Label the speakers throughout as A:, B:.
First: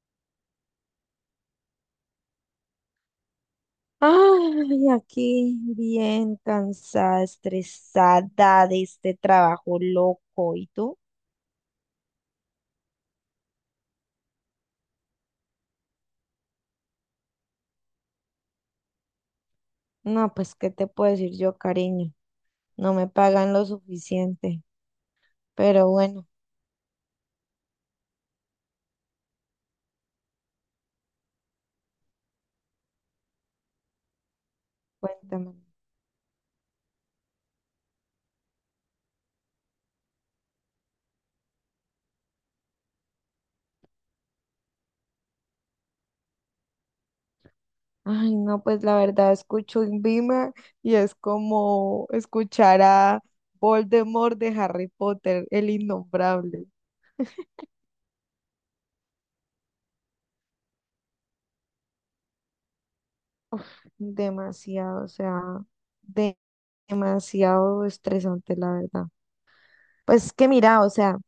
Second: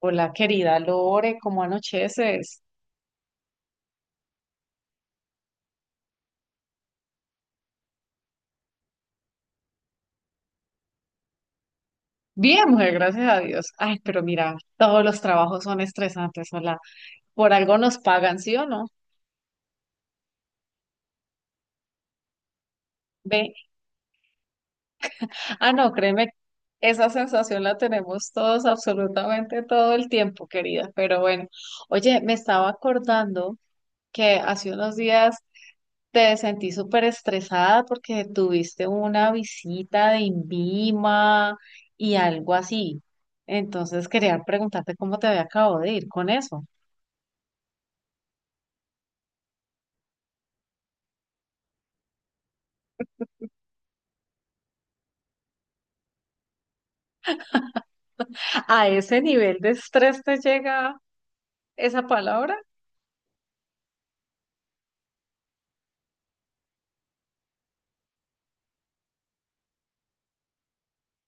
A: Hola, querida Lore, ¿cómo anocheces?
B: Ay, aquí bien cansada, estresada de este trabajo loco. ¿Y tú?
A: Bien, mujer, gracias a Dios. Ay, pero mira, todos los trabajos son estresantes, hola. Por algo nos pagan, ¿sí o no?
B: No, pues, ¿qué te puedo decir yo, cariño? No me
A: Ve.
B: pagan lo suficiente.
A: Ah,
B: Pero
A: no,
B: bueno,
A: créeme, esa sensación la tenemos todos, absolutamente todo el tiempo, querida. Pero bueno, oye, me estaba acordando que hace unos días
B: cuéntame.
A: te sentí súper estresada porque tuviste una visita de INVIMA y algo así. Entonces quería preguntarte cómo te había acabado de ir con eso.
B: Ay, no, pues la verdad escucho Invima y es como escuchar a Voldemort de Harry Potter, el innombrable.
A: ¿A ese nivel de estrés te llega esa palabra?
B: Uf, demasiado, o sea, de- demasiado estresante, la verdad. Pues que mira, o sea,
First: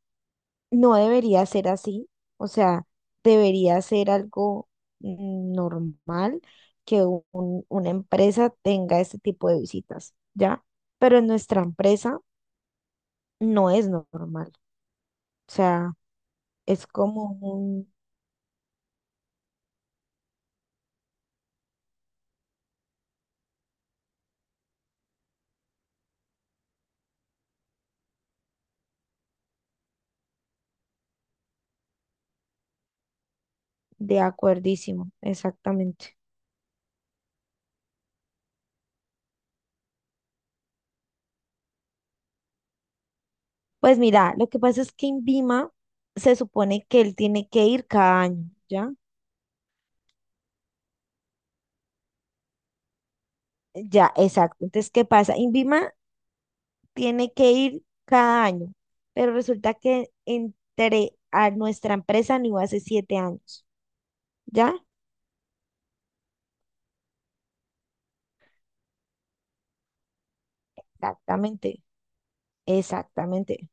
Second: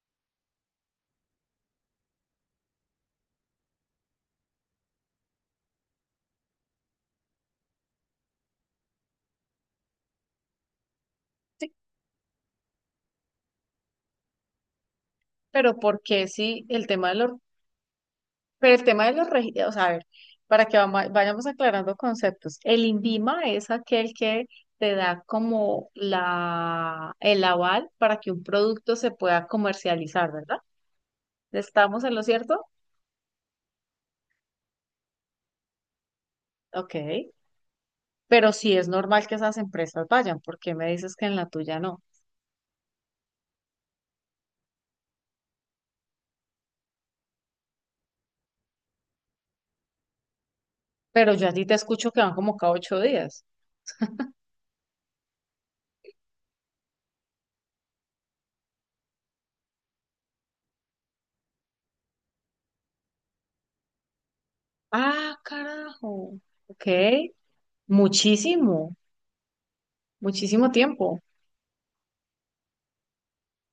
B: no debería ser así, o sea, debería ser algo normal que una empresa tenga este tipo de visitas, ¿ya? Pero en nuestra
A: Sí,
B: empresa no es normal, o
A: pero
B: sea,
A: ¿por qué sí? El
B: es
A: tema de los,
B: como un
A: pero el tema de los registros, o sea, a ver, para que vayamos aclarando conceptos. El INVIMA es aquel que te da como la, el aval para que un producto se pueda comercializar, ¿verdad? ¿Estamos en lo cierto?
B: de acuerdísimo, exactamente.
A: Ok. Pero sí es normal que esas empresas vayan, porque me dices que en la tuya no.
B: Pues mira, lo que pasa es que INVIMA se supone que él tiene que ir cada año, ¿ya?
A: Pero yo a ti te escucho que van como cada 8 días.
B: Ya, exacto. Entonces, ¿qué pasa? INVIMA tiene que ir cada año, pero resulta que entré a nuestra empresa no hace siete años, ¿ya?
A: Ah, carajo. Ok. Muchísimo, muchísimo tiempo.
B: Exactamente, exactamente.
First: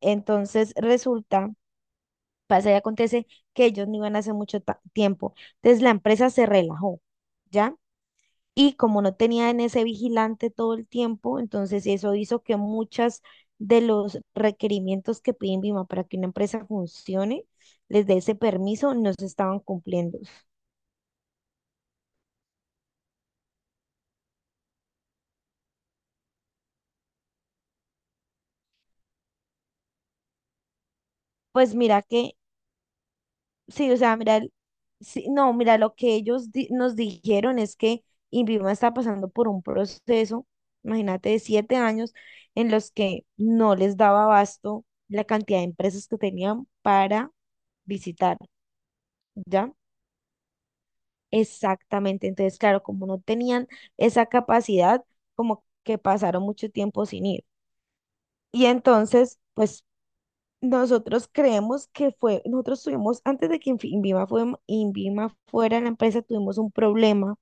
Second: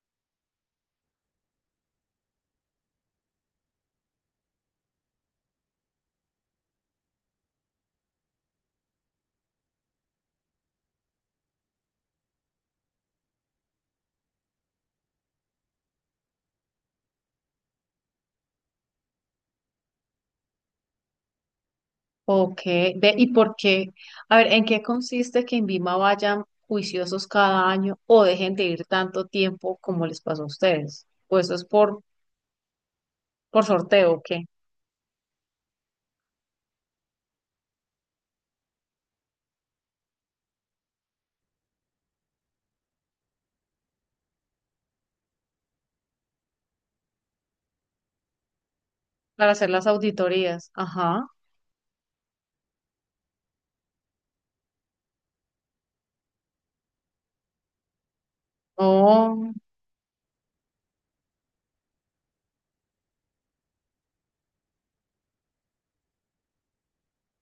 B: Entonces resulta, pasa y acontece que ellos no iban hace mucho tiempo, entonces la empresa se relajó, ¿ya? Y como no tenía en ese vigilante todo el tiempo, entonces eso hizo que muchas de los requerimientos que piden BIMA para que una empresa funcione, les dé ese permiso, no se estaban cumpliendo.
A: Ok. Ve, ¿y por qué? A ver, ¿en qué consiste que en Vima vayan juiciosos cada año o dejen de ir tanto tiempo como les pasó a ustedes? Pues eso es
B: Pues mira que,
A: por
B: sí, o
A: sorteo,
B: sea,
A: ¿o
B: mira,
A: ¿qué?
B: sí, no, mira, lo que ellos nos dijeron es que INVIMA está pasando por un proceso, imagínate, de siete años en los que no les daba abasto la cantidad de empresas que tenían para visitar,
A: Para hacer
B: ¿ya?
A: las auditorías. Ajá.
B: Exactamente, entonces, claro, como no tenían esa capacidad, como que pasaron mucho tiempo sin ir. Y entonces,
A: Oh.
B: pues nosotros creemos que fue, nosotros tuvimos, antes de que INVIMA, fue, INVIMA fuera la empresa, tuvimos un problema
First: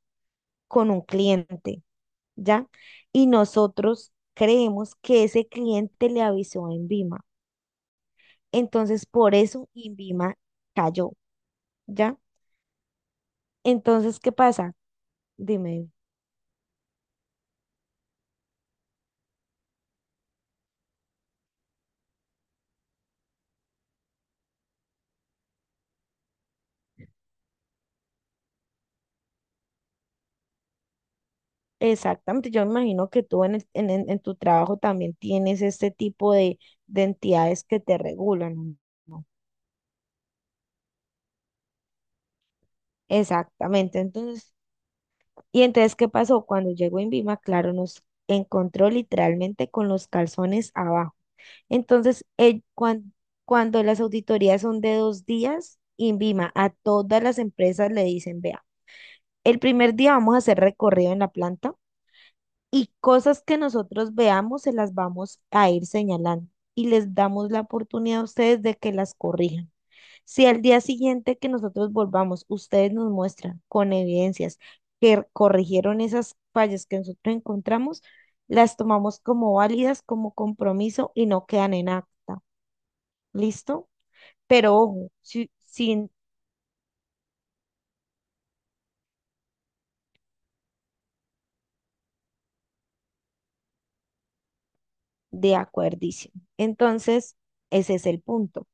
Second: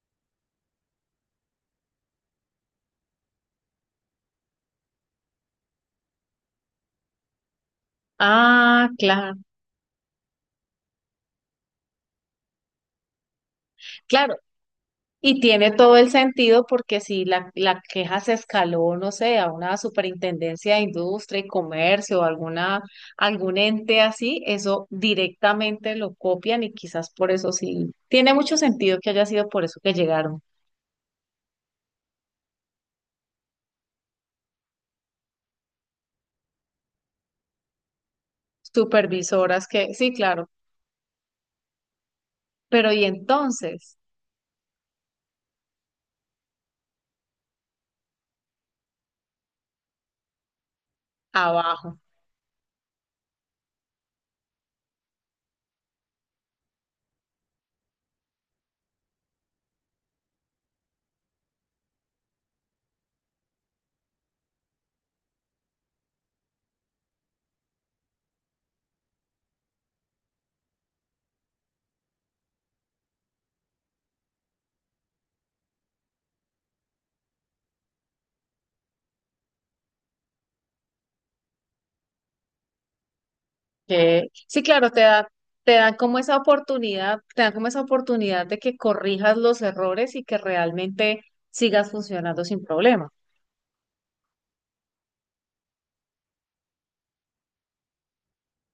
B: con un cliente, ¿ya? Y nosotros creemos que ese cliente le avisó a INVIMA.
A: Ah,
B: Entonces, por
A: claro.
B: eso INVIMA cayó, ¿ya? Entonces, ¿qué
A: Claro,
B: pasa?
A: y tiene
B: Dime,
A: todo el sentido porque si la, la queja se escaló, no sé, a una superintendencia de industria y comercio o alguna, algún ente así, eso directamente lo copian y quizás por eso sí. Tiene mucho sentido que haya sido por eso que llegaron
B: exactamente, yo me imagino que tú en, en tu trabajo también tienes este tipo de entidades que te regulan, ¿no?
A: supervisoras que, sí, claro, pero y entonces,
B: Exactamente. Entonces, y entonces, ¿qué pasó? Cuando llegó INVIMA, claro, nos encontró literalmente con los calzones abajo.
A: abajo,
B: Entonces, cuando las auditorías son de dos días, INVIMA a todas las empresas le dicen, vea, el primer día vamos a hacer recorrido en la planta y cosas que nosotros veamos se las vamos a ir señalando y les damos la oportunidad a ustedes de que las corrijan. Si al día siguiente que nosotros volvamos, ustedes nos muestran con evidencias que corrigieron esas fallas que nosotros encontramos, las tomamos como válidas, como compromiso y no quedan en acta. ¿Listo?
A: que sí,
B: Pero
A: claro, te
B: ojo,
A: da, te dan
B: sin
A: como esa oportunidad, te dan como esa oportunidad de que corrijas los errores y que realmente sigas funcionando sin problemas.
B: de acuerdicio. Entonces, ese es el punto.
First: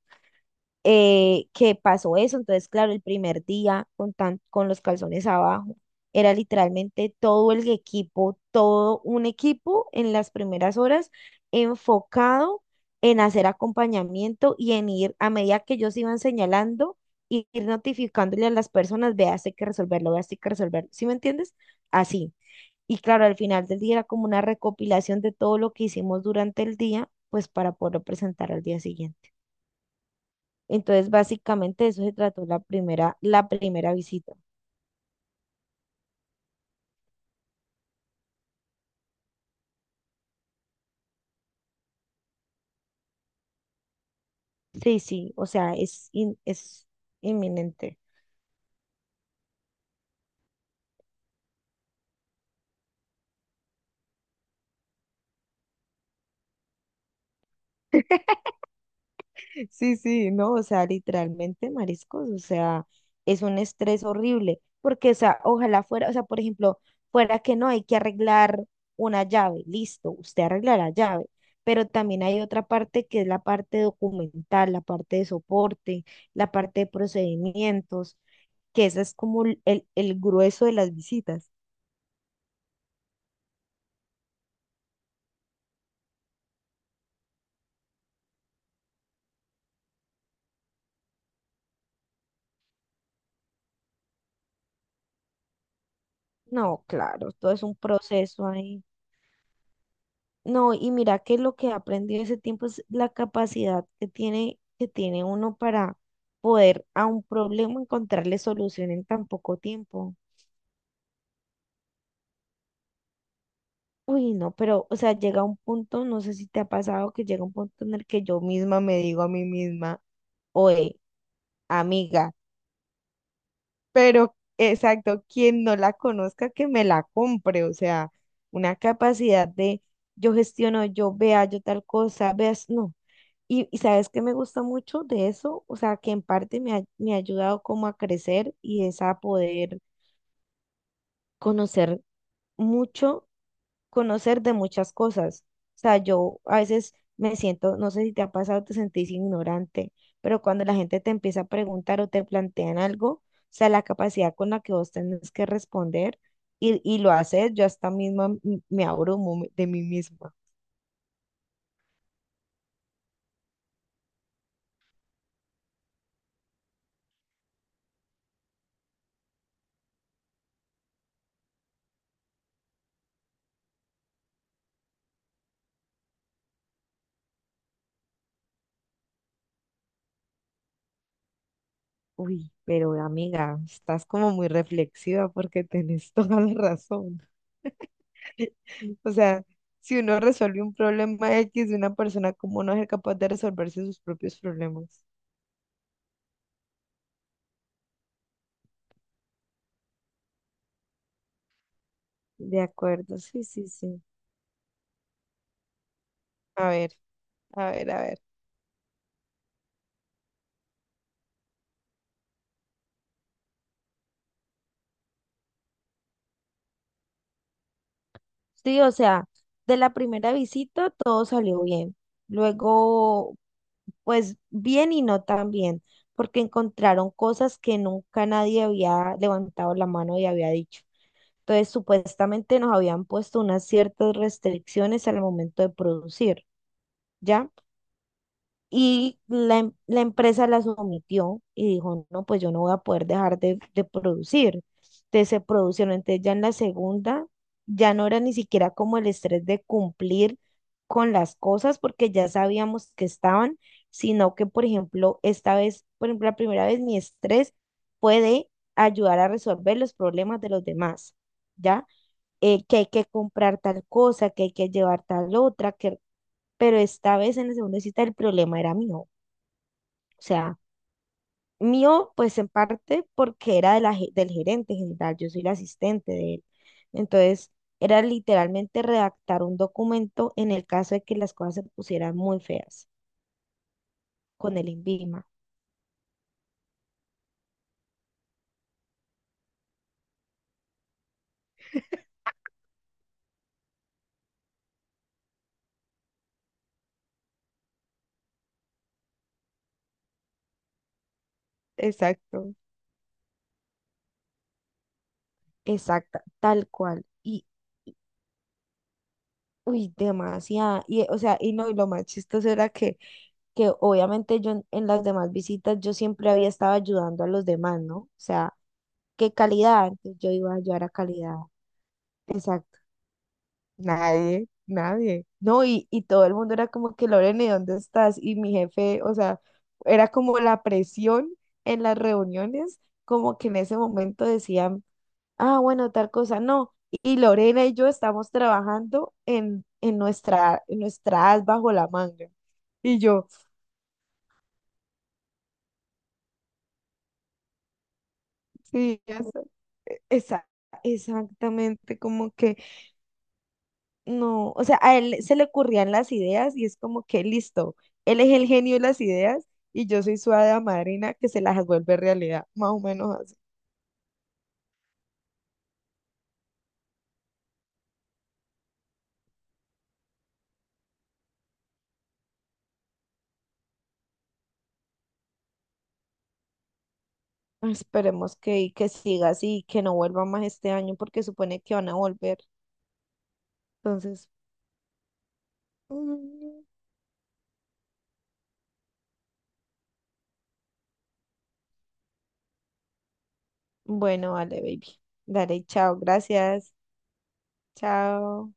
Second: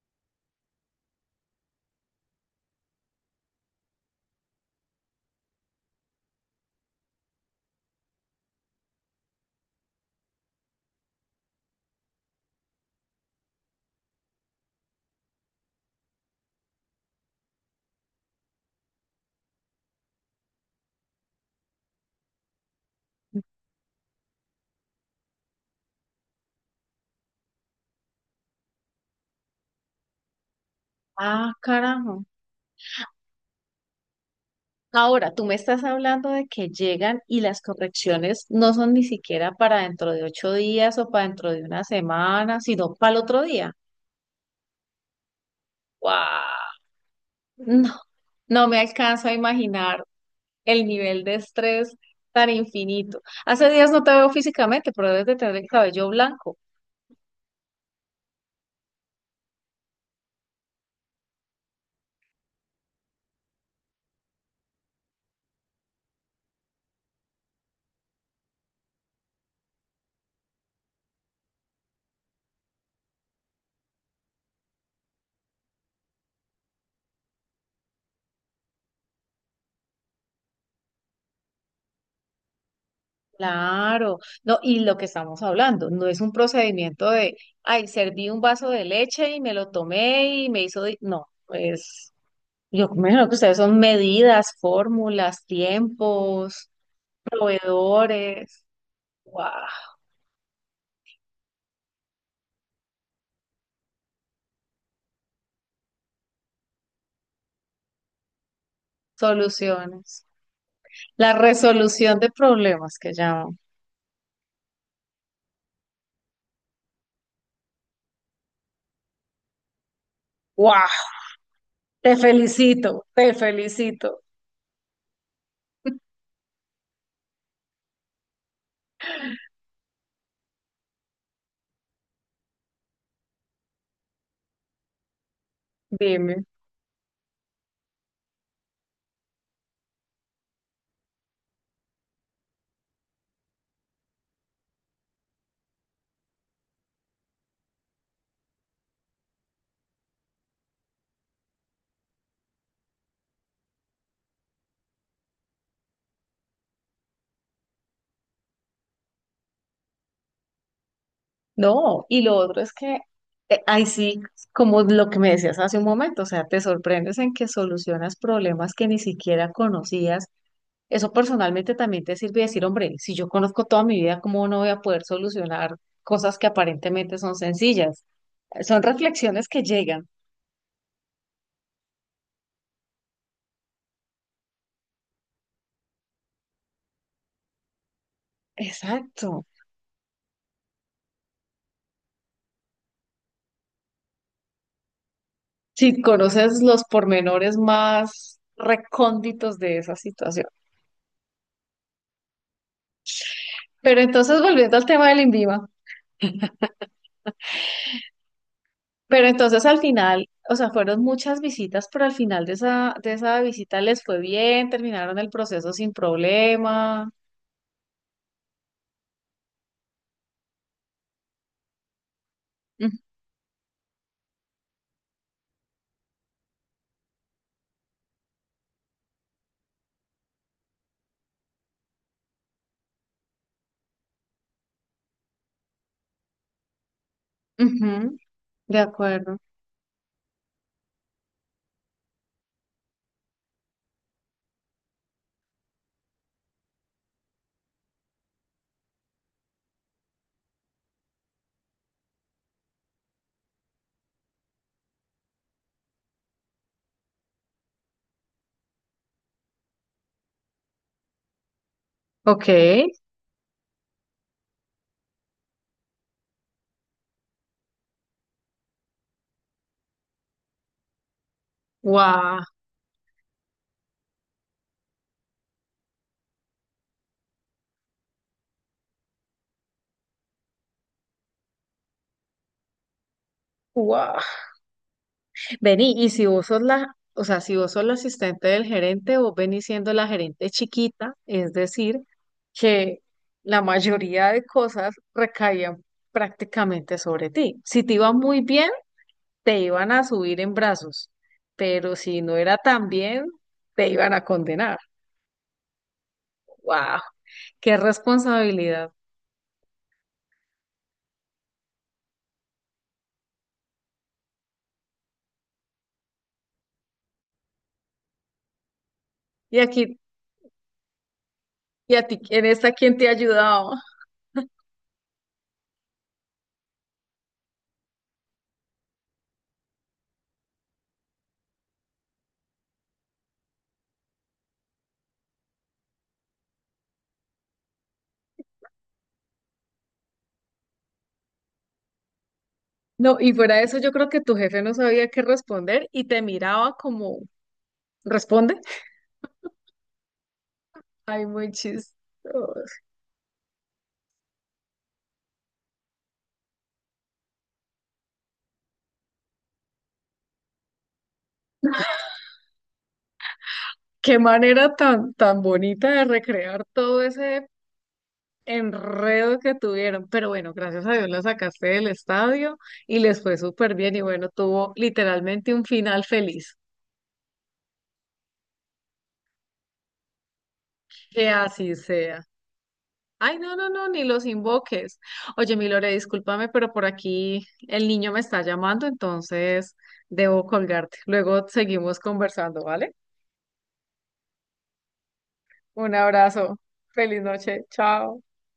B: Que pasó eso. Entonces, claro, el primer día con, tan, con los calzones abajo, era literalmente todo el equipo, todo un equipo en las primeras horas enfocado en hacer acompañamiento y en ir a medida que ellos iban señalando. Ir notificándole a las personas, vea, esto hay que resolverlo, vea, esto hay que resolverlo. ¿Sí me entiendes? Así. Y claro, al final del día era como una recopilación de todo lo que hicimos durante el día, pues para poderlo presentar al día siguiente. Entonces,
A: Ah,
B: básicamente de eso se
A: carajo.
B: trató la primera visita.
A: Ahora, tú me estás hablando de que llegan y las correcciones no son ni siquiera para dentro de 8 días o para dentro de una semana, sino para el otro día.
B: Sí, sí, o sea, es,
A: ¡Wow!
B: es
A: No,
B: inminente.
A: no me alcanzo a imaginar el nivel de estrés tan infinito. Hace días no te veo físicamente, pero debes de tener el cabello blanco.
B: Sí, sí, no, o sea, literalmente, mariscos, o sea, es un estrés horrible, porque, o sea, ojalá fuera, o sea, por ejemplo, fuera que no hay que arreglar una llave, listo, usted arreglará la llave, pero también hay otra parte que es la parte documental, la parte de soporte, la parte de procedimientos, que esa es como el el grueso de las visitas.
A: Claro, no, y lo que estamos hablando, no es un procedimiento de, ay, serví un vaso de leche y me lo tomé y me hizo, no, yo me imagino que ustedes son medidas, fórmulas, tiempos,
B: No, claro, todo es un proceso
A: proveedores,
B: ahí.
A: ¡guau!
B: No, y mira que lo que he aprendido ese tiempo es la capacidad que tiene uno para poder a un problema encontrarle solución en tan poco tiempo.
A: Soluciones. La resolución de problemas que llaman.
B: Uy, no, pero, o sea, llega un punto, no sé si te ha pasado, que llega un punto en el que yo misma me digo a mí misma,
A: Guau,
B: oye,
A: te
B: amiga,
A: felicito, te felicito.
B: pero exacto, quien no la conozca, que me la compre, o sea, una capacidad de yo gestiono, yo vea, yo tal cosa, veas, no. Y sabes que me gusta mucho de eso, o sea, que en
A: Dime.
B: parte me ha ayudado como a crecer y es a poder conocer mucho, conocer de muchas cosas. O sea, yo a veces me siento, no sé si te ha pasado, te sentís ignorante, pero cuando la gente te empieza a preguntar o te plantean algo, o sea, la capacidad con la que vos tenés que responder y lo haces, yo hasta misma me abrumo de mí misma.
A: No, y lo otro es que ahí sí, como lo que me decías hace un momento, o sea, te sorprendes en que solucionas problemas que ni siquiera conocías. Eso personalmente también te sirve decir, hombre, si yo conozco toda mi vida, ¿cómo no voy a poder solucionar cosas que aparentemente son sencillas? Son reflexiones que llegan.
B: Uy, pero amiga, estás como muy reflexiva porque tenés toda la razón. O sea,
A: Exacto.
B: si uno resuelve un problema X de una persona, ¿cómo no es capaz de resolverse sus propios problemas?
A: Si conoces los pormenores más recónditos de esa situación.
B: De acuerdo, sí, sí,
A: Pero
B: sí.
A: entonces, volviendo al tema del INVIMA,
B: A ver, a ver, a ver.
A: pero entonces al final, o sea, fueron muchas visitas, pero al final de esa visita les fue bien, terminaron el proceso sin problema.
B: Sí, o sea, de la primera visita todo salió bien.
A: Mm,
B: Luego, pues bien y no tan bien, porque encontraron cosas que nunca nadie había levantado la mano y había dicho. Entonces, supuestamente nos habían puesto unas ciertas restricciones al momento de producir, ¿ya?
A: ujú, de
B: Y
A: acuerdo.
B: la, la empresa las omitió y dijo, no, pues yo no voy a poder dejar de producir. Entonces se produjeron, entonces ya en la segunda ya no era ni siquiera como el estrés de cumplir con las cosas porque ya sabíamos que estaban, sino que, por ejemplo, esta vez, por ejemplo, la primera vez mi estrés puede ayudar a resolver los problemas de los demás, ¿ya?
A: Ok.
B: Que hay que comprar tal cosa, que hay que llevar tal otra, que... pero esta vez en la segunda cita el problema era mío. O sea, mío pues
A: Wow.
B: en parte porque era de la, del gerente general, yo soy la asistente de él. Entonces, era literalmente redactar un documento en el caso de que las cosas se pusieran muy feas
A: Wow.
B: con el INVIMA.
A: Vení, y si vos sos la, o sea, si vos sos la asistente del gerente, vos venís siendo la gerente chiquita, es decir, que la mayoría de cosas recaían prácticamente sobre ti. Si te iba muy bien, te iban a subir en brazos, pero si no
B: Exacto.
A: era tan bien, te iban a condenar.
B: Exacta, tal
A: Wow,
B: cual. Y,
A: qué
B: y-
A: responsabilidad.
B: uy, demasiada. Y, o sea, y no, y lo más chistoso era que obviamente yo en las demás visitas yo siempre había estado ayudando a los demás, ¿no? O sea, ¿qué
A: Y
B: calidad?
A: aquí,
B: Entonces yo iba a ayudar a calidad.
A: y a ti, en
B: Exacto.
A: esta, ¿quién te ayudaba?
B: Nadie, nadie. No, y todo el mundo era como que, Lorena, ¿y dónde estás? Y mi jefe, o sea, era como la presión en las reuniones, como que en ese momento decían, ah, bueno, tal cosa, no. Y Lorena y yo estamos trabajando en nuestra as bajo la manga. Y
A: No,
B: yo,
A: y fuera de eso, yo creo que tu jefe no sabía qué responder y te miraba como responde.
B: sí, Esa-
A: Ay, muy chistoso.
B: exactamente, como que no, o sea, a él se le ocurrían las ideas y es como que listo, él es el genio de las ideas y yo soy su hada madrina que se las vuelve realidad, más o menos así.
A: Qué manera tan, tan bonita de recrear todo ese enredo que tuvieron. Pero bueno, gracias a Dios la sacaste del estadio y les fue súper bien. Y bueno, tuvo literalmente un final feliz.
B: Esperemos que, y que siga así, que no vuelva más este año porque
A: Que
B: supone
A: así
B: que van a
A: sea.
B: volver.
A: Ay, no, no, no, ni los
B: Entonces,
A: invoques. Oye, mi Lore, discúlpame,
B: mm,
A: pero por aquí el niño me está llamando, entonces debo colgarte. Luego seguimos conversando, ¿vale?
B: bueno, vale, baby. Dale,
A: Un
B: chao,
A: abrazo.
B: gracias.
A: Feliz noche. Chao.
B: Chao.